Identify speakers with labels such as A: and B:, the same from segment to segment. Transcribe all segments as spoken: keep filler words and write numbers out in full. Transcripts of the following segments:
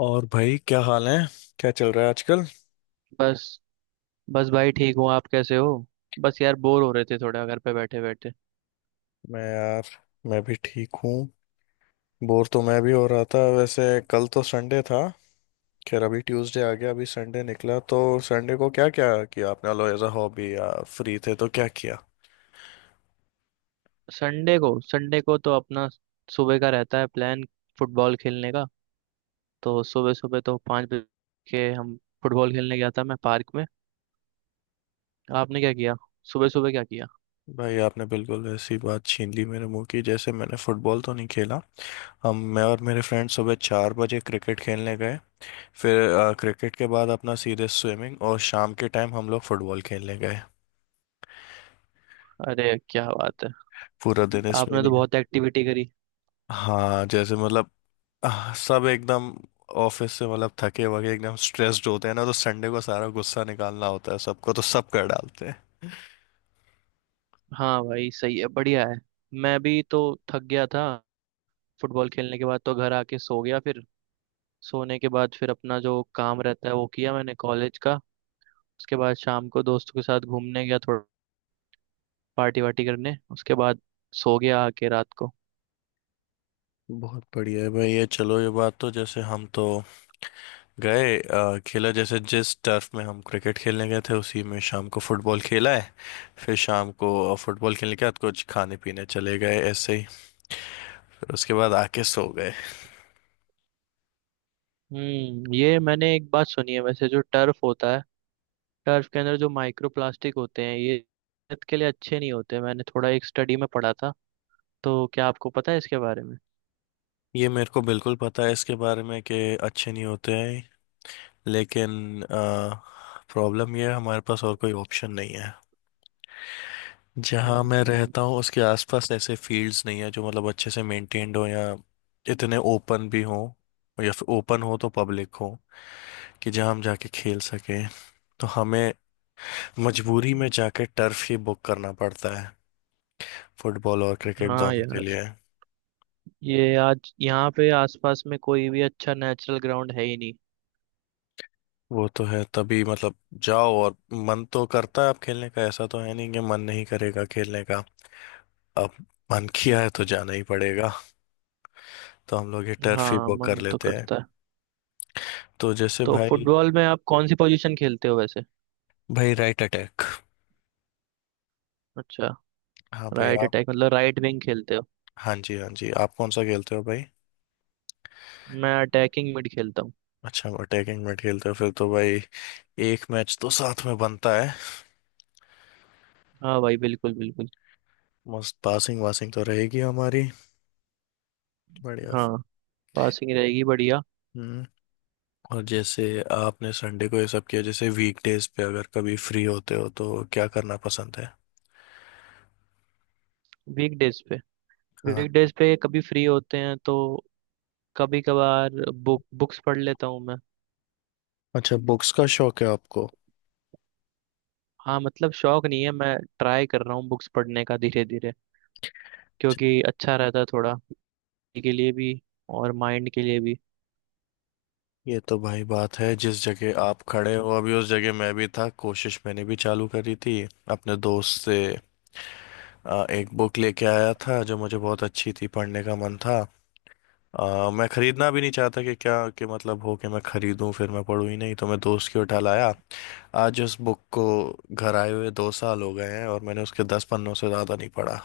A: और भाई, क्या हाल है। क्या चल रहा है आजकल।
B: बस। बस भाई ठीक हूँ, आप कैसे हो? बस यार, बोर हो रहे थे थोड़ा घर पे बैठे बैठे।
A: मैं यार, मैं भी ठीक हूँ। बोर तो मैं भी हो रहा था वैसे। कल तो संडे था। खैर, अभी ट्यूसडे आ गया, अभी संडे निकला तो संडे को क्या क्या किया आपने? लो एज अ हॉबी, या फ्री थे तो क्या किया?
B: संडे को संडे को तो अपना सुबह का रहता है प्लान फुटबॉल खेलने का। तो सुबह सुबह तो पाँच बजे के हम फुटबॉल खेलने गया था मैं पार्क में। आपने क्या किया? सुबह सुबह क्या किया?
A: भाई, आपने बिल्कुल ऐसी बात छीन ली मेरे मुंह की। जैसे मैंने फुटबॉल तो नहीं खेला। हम, मैं और मेरे फ्रेंड सुबह चार बजे क्रिकेट खेलने गए। फिर अ, क्रिकेट के बाद अपना सीधे स्विमिंग, और शाम के टाइम हम लोग फुटबॉल खेलने गए।
B: अरे क्या बात है!
A: पूरा दिन इसमें ही
B: आपने तो
A: निकल।
B: बहुत एक्टिविटी करी।
A: हाँ, जैसे मतलब आह, सब एकदम। ऑफिस से मतलब थके वके एकदम स्ट्रेस्ड होते हैं ना, तो संडे को सारा गुस्सा निकालना होता है सबको, तो सब कर डालते हैं।
B: हाँ भाई सही है, बढ़िया है। मैं भी तो थक गया था। फुटबॉल खेलने के बाद तो घर आके सो गया। फिर सोने के बाद फिर अपना जो काम रहता है वो किया मैंने कॉलेज का। उसके बाद शाम को दोस्तों के साथ घूमने गया थोड़ा, पार्टी वार्टी करने। उसके बाद सो गया आके रात को।
A: बहुत बढ़िया है भाई ये। चलो, ये बात तो, जैसे हम तो गए अ, खेला। जैसे जिस टर्फ में हम क्रिकेट खेलने गए थे उसी में शाम को फुटबॉल खेला है। फिर शाम को अ, फुटबॉल खेलने के बाद कुछ खाने पीने चले गए ऐसे ही। फिर उसके बाद आके सो गए।
B: हम्म। ये मैंने एक बात सुनी है वैसे, जो टर्फ होता है, टर्फ के अंदर जो माइक्रो प्लास्टिक होते हैं ये सेहत के लिए अच्छे नहीं होते। मैंने थोड़ा एक स्टडी में पढ़ा था। तो क्या आपको पता है इसके बारे में?
A: ये मेरे को बिल्कुल पता है इसके बारे में, कि अच्छे नहीं होते हैं। लेकिन प्रॉब्लम ये है, हमारे पास और कोई ऑप्शन नहीं है। जहाँ मैं
B: हम्म।
A: रहता हूँ उसके आसपास ऐसे फील्ड्स नहीं है जो मतलब अच्छे से मेंटेन्ड हो, या इतने ओपन भी हो, या फिर ओपन हो तो पब्लिक हो, कि जहाँ हम जाके खेल सकें। तो हमें मजबूरी में जाके टर्फ ही बुक करना पड़ता है, फुटबॉल और क्रिकेट
B: हाँ
A: दोनों के
B: यार,
A: लिए।
B: ये आज यहाँ पे आसपास में कोई भी अच्छा नेचुरल ग्राउंड है ही नहीं।
A: वो तो है तभी मतलब, जाओ, और मन तो करता है आप खेलने का, ऐसा तो है नहीं कि मन नहीं करेगा खेलने का। अब मन किया है तो जाना ही पड़ेगा, तो हम लोग ये टर्फ ही
B: हाँ
A: बुक कर
B: मन तो
A: लेते हैं।
B: करता है।
A: तो जैसे
B: तो
A: भाई,
B: फुटबॉल में आप कौन सी पोजीशन खेलते हो वैसे?
A: भाई राइट अटैक।
B: अच्छा।
A: हाँ भाई,
B: राइट
A: आप?
B: अटैक मतलब राइट विंग खेलते हो?
A: हाँ जी, हाँ जी। आप कौन सा खेलते हो भाई?
B: मैं अटैकिंग मिड खेलता हूँ।
A: अच्छा, अटैकिंग में खेलते हो फिर तो भाई, एक मैच तो साथ में बनता है।
B: हाँ भाई बिल्कुल बिल्कुल।
A: मस्त पासिंग वासिंग तो रहेगी हमारी। बढ़िया।
B: हाँ, पासिंग रहेगी बढ़िया।
A: हम्म और जैसे आपने संडे को ये सब किया, जैसे वीकडेज पे अगर कभी फ्री होते हो तो क्या करना पसंद है?
B: वीकडेज पे
A: हाँ।
B: वीकडेज पे कभी फ्री होते हैं तो कभी कभार बुक बुक्स पढ़ लेता हूँ मैं।
A: अच्छा, बुक्स का शौक है आपको?
B: हाँ मतलब शौक नहीं है, मैं ट्राई कर रहा हूँ बुक्स पढ़ने का धीरे धीरे, क्योंकि अच्छा रहता है थोड़ा body के लिए भी और माइंड के लिए भी।
A: ये तो भाई बात है। जिस जगह आप खड़े हो अभी उस जगह मैं भी था, कोशिश मैंने भी चालू करी थी अपने दोस्त से। आ, एक बुक लेके आया था जो मुझे बहुत अच्छी थी, पढ़ने का मन था। आ, मैं खरीदना भी नहीं चाहता कि क्या कि मतलब हो कि मैं खरीदूं फिर मैं पढूं ही नहीं, तो मैं दोस्त की उठा लाया आज उस बुक को। घर आए हुए दो साल हो गए हैं और मैंने उसके दस पन्नों से ज्यादा नहीं पढ़ा।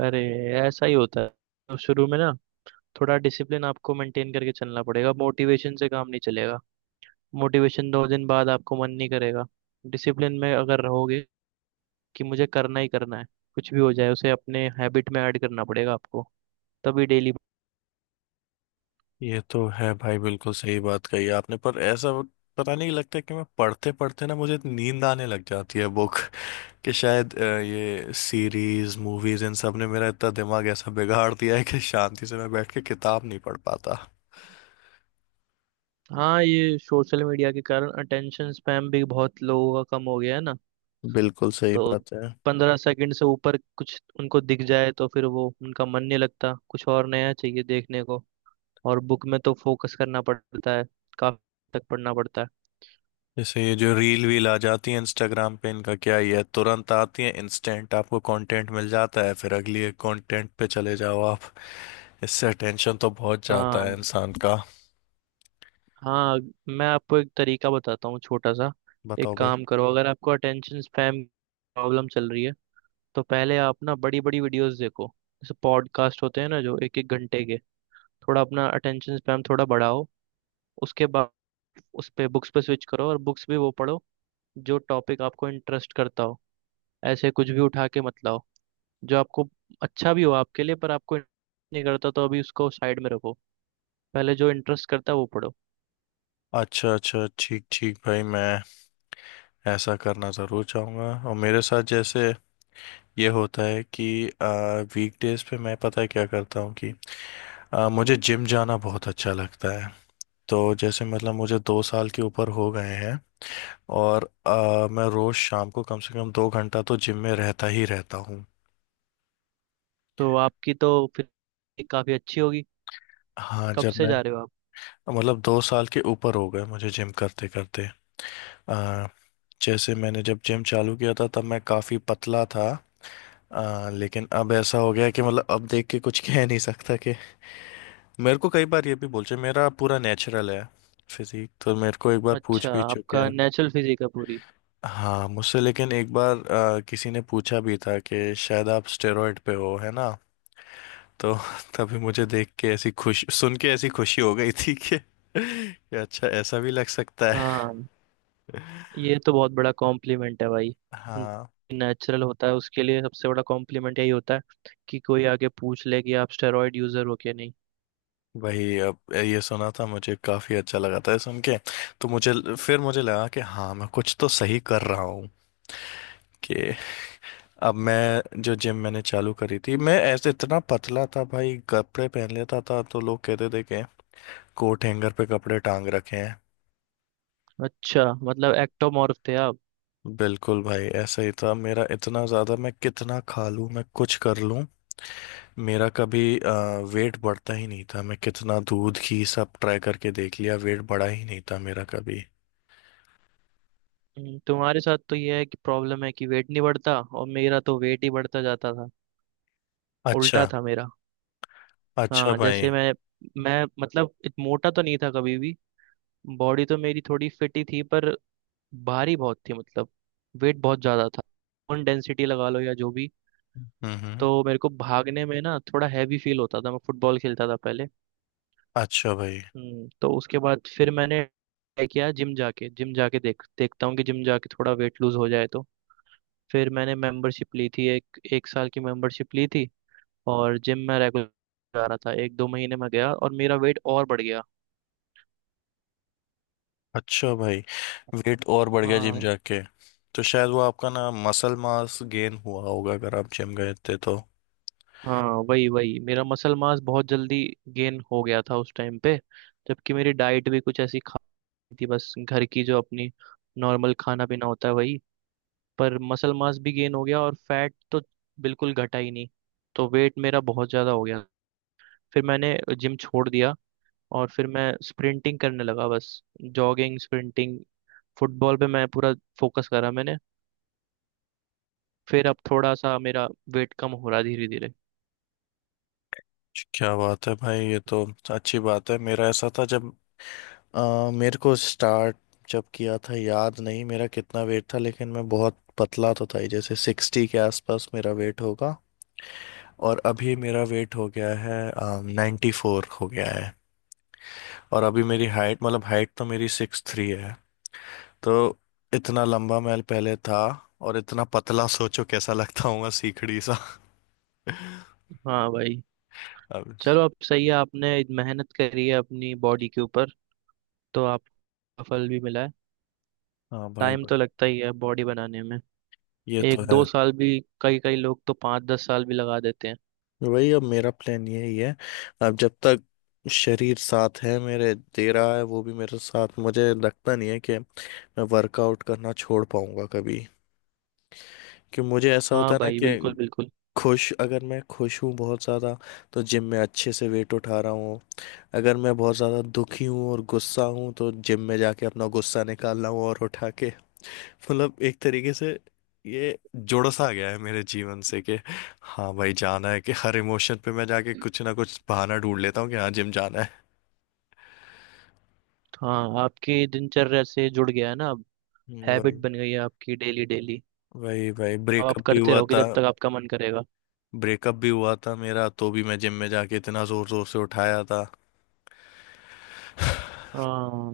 B: अरे ऐसा ही होता है। तो शुरू में ना थोड़ा डिसिप्लिन आपको मेंटेन करके चलना पड़ेगा, मोटिवेशन से काम नहीं चलेगा। मोटिवेशन दो दिन बाद आपको मन नहीं करेगा। डिसिप्लिन में अगर रहोगे कि मुझे करना ही करना है, कुछ भी हो जाए, उसे अपने हैबिट में ऐड करना पड़ेगा आपको, तभी डेली।
A: ये तो है भाई, बिल्कुल सही बात कही आपने। पर ऐसा, पता नहीं, लगता है कि मैं पढ़ते पढ़ते ना, मुझे नींद आने लग जाती है बुक, कि शायद अ, ये सीरीज मूवीज इन सब ने मेरा इतना दिमाग ऐसा बिगाड़ दिया है कि शांति से मैं बैठ के किताब नहीं पढ़ पाता।
B: हाँ ये सोशल मीडिया के कारण अटेंशन स्पैम भी बहुत लोगों का कम हो गया है ना।
A: बिल्कुल सही
B: तो
A: बात है।
B: पंद्रह सेकंड से ऊपर कुछ उनको दिख जाए तो फिर वो उनका मन नहीं लगता, कुछ और नया चाहिए देखने को। और बुक में तो फोकस करना पड़ता है काफी तक पढ़ना पड़ता है।
A: जैसे ये जो रील वील आ जाती है इंस्टाग्राम पे, इनका क्या ही है, तुरंत आती है, इंस्टेंट आपको कंटेंट मिल जाता है, फिर अगली कंटेंट पे चले जाओ आप। इससे अटेंशन तो बहुत जाता है
B: हाँ।
A: इंसान का।
B: हाँ, मैं आपको एक तरीका बताता हूँ छोटा सा। एक
A: बताओ भाई।
B: काम करो, अगर आपको अटेंशन स्पैम प्रॉब्लम चल रही है तो पहले आप ना बड़ी बड़ी वीडियोस देखो, जैसे पॉडकास्ट होते हैं ना जो एक एक घंटे के, थोड़ा अपना अटेंशन स्पैम थोड़ा बढ़ाओ। उसके बाद उस पे बुक्स पे स्विच करो, और बुक्स भी वो पढ़ो जो टॉपिक आपको इंटरेस्ट करता हो। ऐसे कुछ भी उठा के मत लाओ जो आपको अच्छा भी हो आपके लिए पर आपको नहीं करता, तो अभी उसको साइड में रखो। पहले जो इंटरेस्ट करता है वो पढ़ो।
A: अच्छा अच्छा, ठीक ठीक भाई, मैं ऐसा करना ज़रूर चाहूँगा। और मेरे साथ जैसे ये होता है कि वीकडेज पे मैं, पता है क्या करता हूँ कि आ, मुझे जिम जाना बहुत अच्छा लगता है। तो जैसे मतलब मुझे दो साल के ऊपर हो गए हैं, और अ, मैं रोज शाम को कम से कम दो घंटा तो जिम में रहता ही रहता हूँ।
B: तो आपकी तो फिर काफ़ी अच्छी होगी।
A: हाँ,
B: कब
A: जब
B: से
A: मैं,
B: जा रहे हो आप?
A: मतलब दो साल के ऊपर हो गए मुझे जिम करते करते। अ, जैसे मैंने जब जिम चालू किया था तब मैं काफ़ी पतला था। अ, लेकिन अब ऐसा हो गया कि मतलब अब देख के कुछ कह नहीं सकता कि मेरे को कई बार ये भी बोलते हैं, मेरा पूरा नेचुरल है फिजिक तो। मेरे को एक बार पूछ
B: अच्छा,
A: भी चुके
B: आपका
A: हैं।
B: नेचुरल फिजिक है पूरी?
A: हाँ, मुझसे लेकिन एक बार अ, किसी ने पूछा भी था कि शायद आप स्टेरॉइड पे हो, है ना? तो तभी मुझे देख के ऐसी खुशी, सुन के ऐसी खुशी हो गई थी कि कि अच्छा ऐसा भी लग सकता है।
B: हाँ ये तो बहुत बड़ा कॉम्प्लीमेंट है भाई।
A: हाँ,
B: नेचुरल होता है उसके लिए सबसे बड़ा कॉम्प्लीमेंट यही होता है कि कोई आके पूछ ले कि आप स्टेरॉइड यूजर हो क्या नहीं।
A: वही। अब ये सुना था, मुझे काफी अच्छा लगा था ये सुन के। तो मुझे, फिर मुझे लगा कि हाँ मैं कुछ तो सही कर रहा हूँ, कि अब मैं जो जिम मैंने चालू करी थी, मैं ऐसे इतना पतला था भाई, कपड़े पहन लेता था तो लोग कहते थे कि कोट हैंगर पे कपड़े टांग रखे हैं।
B: अच्छा मतलब एक्टोमॉर्फ थे आप?
A: बिल्कुल भाई, ऐसा ही था मेरा, इतना ज्यादा। मैं कितना खा लूं, मैं कुछ कर लूं, मेरा कभी अ, वेट बढ़ता ही नहीं था। मैं कितना दूध घी सब ट्राई करके देख लिया, वेट बढ़ा ही नहीं था मेरा कभी।
B: हम्म, तुम्हारे साथ तो ये है कि प्रॉब्लम है कि वेट नहीं बढ़ता, और मेरा तो वेट ही बढ़ता जाता था।
A: अच्छा।
B: उल्टा था मेरा।
A: अच्छा
B: हाँ
A: भाई।
B: जैसे मैं मैं मतलब इत मोटा तो नहीं था कभी भी। बॉडी तो मेरी थोड़ी फिट ही थी, पर भारी बहुत थी मतलब, वेट बहुत ज्यादा था। बोन डेंसिटी लगा लो या जो भी।
A: हम्म, हम्म।
B: तो मेरे को भागने में ना थोड़ा हैवी फील होता था। मैं फुटबॉल खेलता था पहले।
A: अच्छा भाई।
B: हम्म तो उसके बाद फिर मैंने ट्राई किया जिम जाके जिम जाके देख देखता हूँ कि जिम जाके थोड़ा वेट लूज हो जाए तो। फिर मैंने मेंबरशिप ली थी, एक एक साल की मेंबरशिप ली थी, और जिम में रेगुलर जा रहा था। एक दो महीने में गया और मेरा वेट और बढ़ गया।
A: अच्छा भाई, वेट और बढ़ गया जिम
B: हाँ।
A: जाके? तो शायद वो आपका ना मसल मास गेन हुआ होगा, अगर आप जिम गए थे तो।
B: हाँ वही वही, मेरा मसल मास बहुत जल्दी गेन हो गया था उस टाइम पे, जबकि मेरी डाइट भी कुछ ऐसी खाती थी, बस घर की जो अपनी नॉर्मल खाना पीना होता है वही। पर मसल मास भी गेन हो गया और फैट तो बिल्कुल घटा ही नहीं, तो वेट मेरा बहुत ज़्यादा हो गया। फिर मैंने जिम छोड़ दिया, और फिर मैं स्प्रिंटिंग करने लगा बस। जॉगिंग, स्प्रिंटिंग, फुटबॉल पे मैं पूरा फोकस करा मैंने। फिर अब थोड़ा सा मेरा वेट कम हो रहा धीरे धीरे।
A: क्या बात है भाई, ये तो अच्छी बात है। मेरा ऐसा था जब अ, मेरे को स्टार्ट जब किया था, याद नहीं मेरा कितना वेट था, लेकिन मैं बहुत पतला तो था ही, जैसे सिक्सटी के आसपास मेरा वेट होगा। और अभी मेरा वेट हो गया है, नाइन्टी फोर हो गया है। और अभी मेरी हाइट, मतलब हाइट तो मेरी सिक्स थ्री है। तो इतना लंबा मैं पहले था, और इतना पतला, सोचो कैसा लगता हूँ सीखड़ी सा।
B: हाँ भाई
A: अब
B: चलो, अब सही है। आपने मेहनत करी है अपनी बॉडी के ऊपर तो आपका फल भी मिला है।
A: हाँ भाई।
B: टाइम
A: भाई,
B: तो लगता ही है बॉडी बनाने में।
A: ये तो
B: एक
A: है।
B: दो साल भी, कई कई लोग तो पाँच दस साल भी लगा देते हैं।
A: वही, अब मेरा प्लान यही है। अब जब तक शरीर साथ है मेरे, दे रहा है वो भी मेरे साथ, मुझे लगता नहीं है कि मैं वर्कआउट करना छोड़ पाऊंगा कभी। कि मुझे ऐसा होता
B: हाँ
A: है ना
B: भाई बिल्कुल
A: कि
B: बिल्कुल।
A: खुश अगर मैं खुश हूँ बहुत ज़्यादा, तो जिम में अच्छे से वेट उठा रहा हूँ। अगर मैं बहुत ज़्यादा दुखी हूँ और गुस्सा हूँ तो जिम में जाके अपना गुस्सा निकाल रहा हूँ और उठा के। मतलब एक तरीके से ये जुड़ सा गया है मेरे जीवन से, कि हाँ भाई, जाना है, कि हर इमोशन पे मैं जाके कुछ ना कुछ बहाना ढूंढ लेता हूँ कि हाँ जिम जाना है।
B: हाँ आपकी दिनचर्या से जुड़ गया है ना अब।
A: हम्म,
B: हैबिट
A: वही,
B: बन गई है आपकी डेली डेली।
A: वही भाई,
B: अब आप
A: ब्रेकअप भी
B: करते
A: हुआ
B: रहोगे
A: था।
B: जब तक आपका मन करेगा।
A: ब्रेकअप भी हुआ था मेरा, तो भी मैं जिम में जाके इतना जोर जोर से उठाया था।
B: हाँ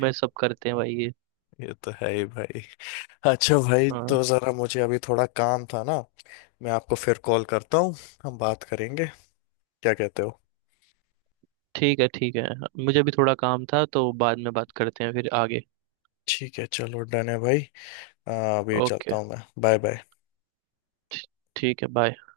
B: मैं, सब करते हैं भाई ये।
A: ये तो है ही भाई। अच्छा भाई,
B: हाँ
A: तो जरा मुझे अभी थोड़ा काम था ना। मैं आपको फिर कॉल करता हूँ। हम बात करेंगे। क्या कहते हो?
B: ठीक है ठीक है। मुझे भी थोड़ा काम था तो बाद में बात करते हैं फिर आगे।
A: ठीक है, चलो, डन है भाई। आ, अभी चलता
B: ओके,
A: हूँ मैं। Bye bye.
B: ठीक है, बाय।